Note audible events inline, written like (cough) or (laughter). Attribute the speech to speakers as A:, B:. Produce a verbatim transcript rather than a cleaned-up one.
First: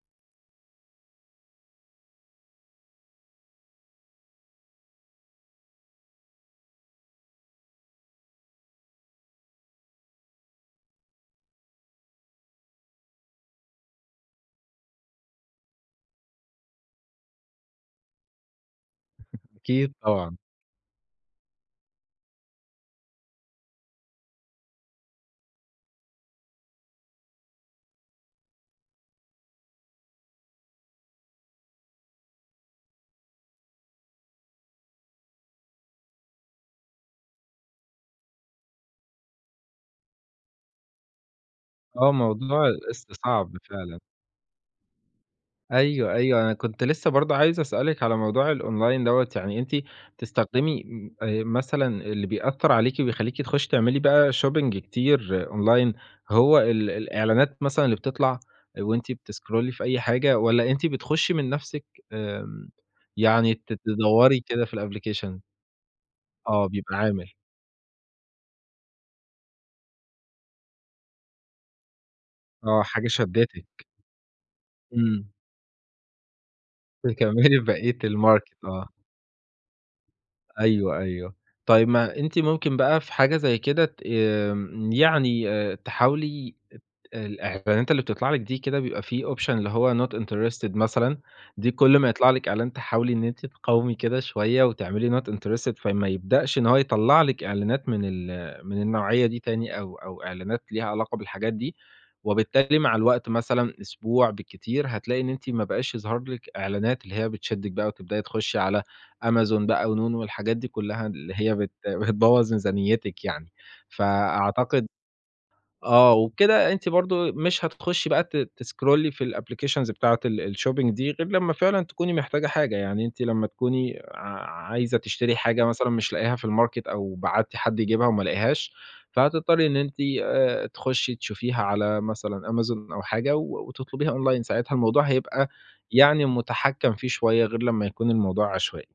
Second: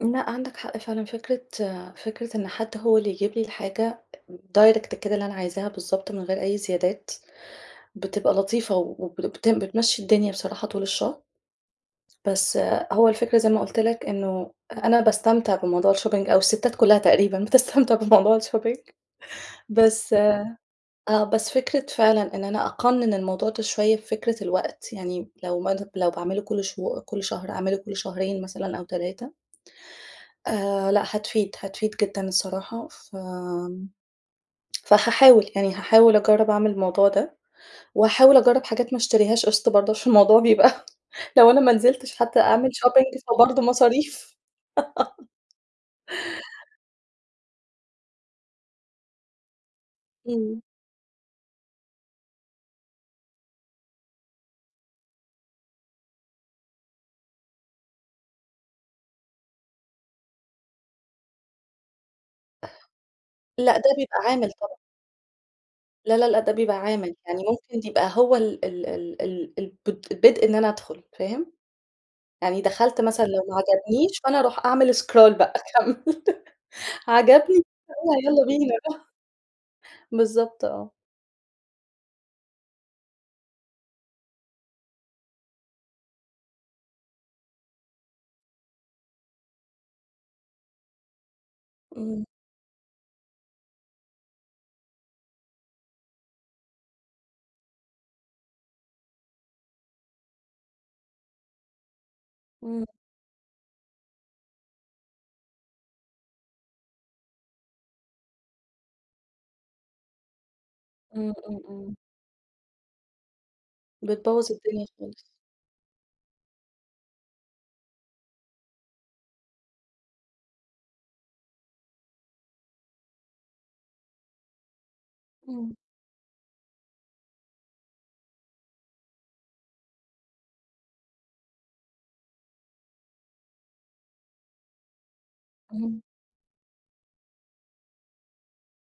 A: لأ، عندك حق فعلًا، فكرة فكرة إن حد هو اللي يجيب لي الحاجة أ direct كده اللي أنا عايزاها بالضبط من غير أي زيادات، بتبقى لطيفة وب لبتم بتمشّي الدنيا بصراحة طول الشهر. بس هو الفكرة زي ما قُلت لك إنه أ أنا باستمتع بموضوع الشوبينج أو الستات كلّها تقريبًا بتستمتع بموضوع الشوبينج
B: (chuckles) أكيد
A: بس
B: طبعًا.
A: آه، بس فكرة فعلًا إن أنا أقنن الموضوع ده شوية بفكرة الوقت، يعني م لو ما دوب لو باعمله كل شهو كل شهر، أعمله كل شهرين مثلًا أو تلاتة. آآ، لأ، هتفيد، هتفيد جدًا الصراحة. فآمم، فهاحاول، يعني هاحاول اجرّب اعمل الموضوع ده، وهاحاول اجرّب حاجات ما اشتريهاش قِسط برضه عشان الموضوع بيبقى لو أنا ما
B: آه،
A: نزلتش حتى
B: موضوع
A: أعمل شوبينج
B: القِسط صعب
A: فبرضه
B: فعلًا.
A: مصاريف. (laughs)
B: أيوه، أيوه، أنا كنت لسه برضه عايز اسألِك على موضوع الأونلاين َدّوة، يعني أنتِ
A: إمم.
B: بتستخدمي م آآ، مثلًا اللي بيأثّر عليكِ وبيخلّيكِ تخشّي تعملي بقى شوبينج كتير أونلاين هو ال الإعلانات مثلًا اللي بتطلع، آآ، وأنتِ بتسكرولي في أي حاجة؟ والّا أنتِ بتخشّي من نفسِك، آمم، يعني ت
A: لأ، ده بيبقى
B: تدوّري
A: عامل
B: كده في
A: طبعًا.
B: الأبلكيشن؟
A: لأ لأ لأ، ده
B: آه،
A: بيبقى
B: بيبقى
A: عامل.
B: عامل.
A: يعني ممكن دي يبقى هو ال ال ال ال الب البدء إن أنا ادخل، فاهم؟ يعني
B: آه،
A: دخلت
B: حاجة
A: مثلًا لو ما
B: شدتِك.
A: عجبنيش، فأنا اروح أعمل
B: إمم.
A: scroll بقى اكمّل (laughs) عجبني
B: تكمّلي بقيت
A: يالّا، يالّا
B: الماركت،
A: بينا.
B: آه.
A: (chuckles) بالضبط آه.
B: أيوه، أيوه. طيب، ما أنتِ ممكن بقى في حاجة زي كده ت آمم، يعني آآ، تحاولي ات الإعلانات اللي بتطلع لِك دي كده بيبقى في option اللي هو not interested مثلًا، دي كل ما
A: إمم.
B: يطلع لِك إعلان تحاولي إن أنتِ تقاومي كده شوية وتعملي not interested، فما يبدأش إن هو يطلع لِك إعلانات من ال من النوعية دي تاني أو أو إعلانات ليها علاقة بالحاجات دي، وبالتالي
A: إمم.
B: مع الوقت مثلًا، أسبوع بالكتير، هتلاقي إن أنتِ ما بقاش يظهر لِك إعلانات اللي هي بتشدِك بقى وتبدأي تخشّي على Amazon بقى ونون والحاجات دي كلّها
A: إمم،
B: اللي هي
A: إمم،
B: بت
A: إمم.
B: بتبوظ ميزانيتِك يعني.
A: بتبوظ الدنيا
B: فأعتقد
A: خالص.
B: آه، وبكده أنتِ برضه ت مش هتتخشّي بقى ت تسكرولي في الأبلكيشنز بتاعة ال الشوبينج دي غير لمّا فعلًا تكوني محتاجة حاجة. يعني أنتِ لمّا تكوني ع عايزة تشتري حاجة
A: إمم.
B: مثلًا مش لاقياها في الماركت أو بعتّي حد يجيبها وما لقيهاش، فهتضطرّي إن أنتِ آآ، تخشّي تشوفيها على مثلًا Amazon أو حاجة و وتطلبيها أونلاين، ساعتها الموضوع هيبقى
A: اهم.
B: يعني مُتحكّم فيه شوية، غير لمّا يكون الموضوع عشوائي.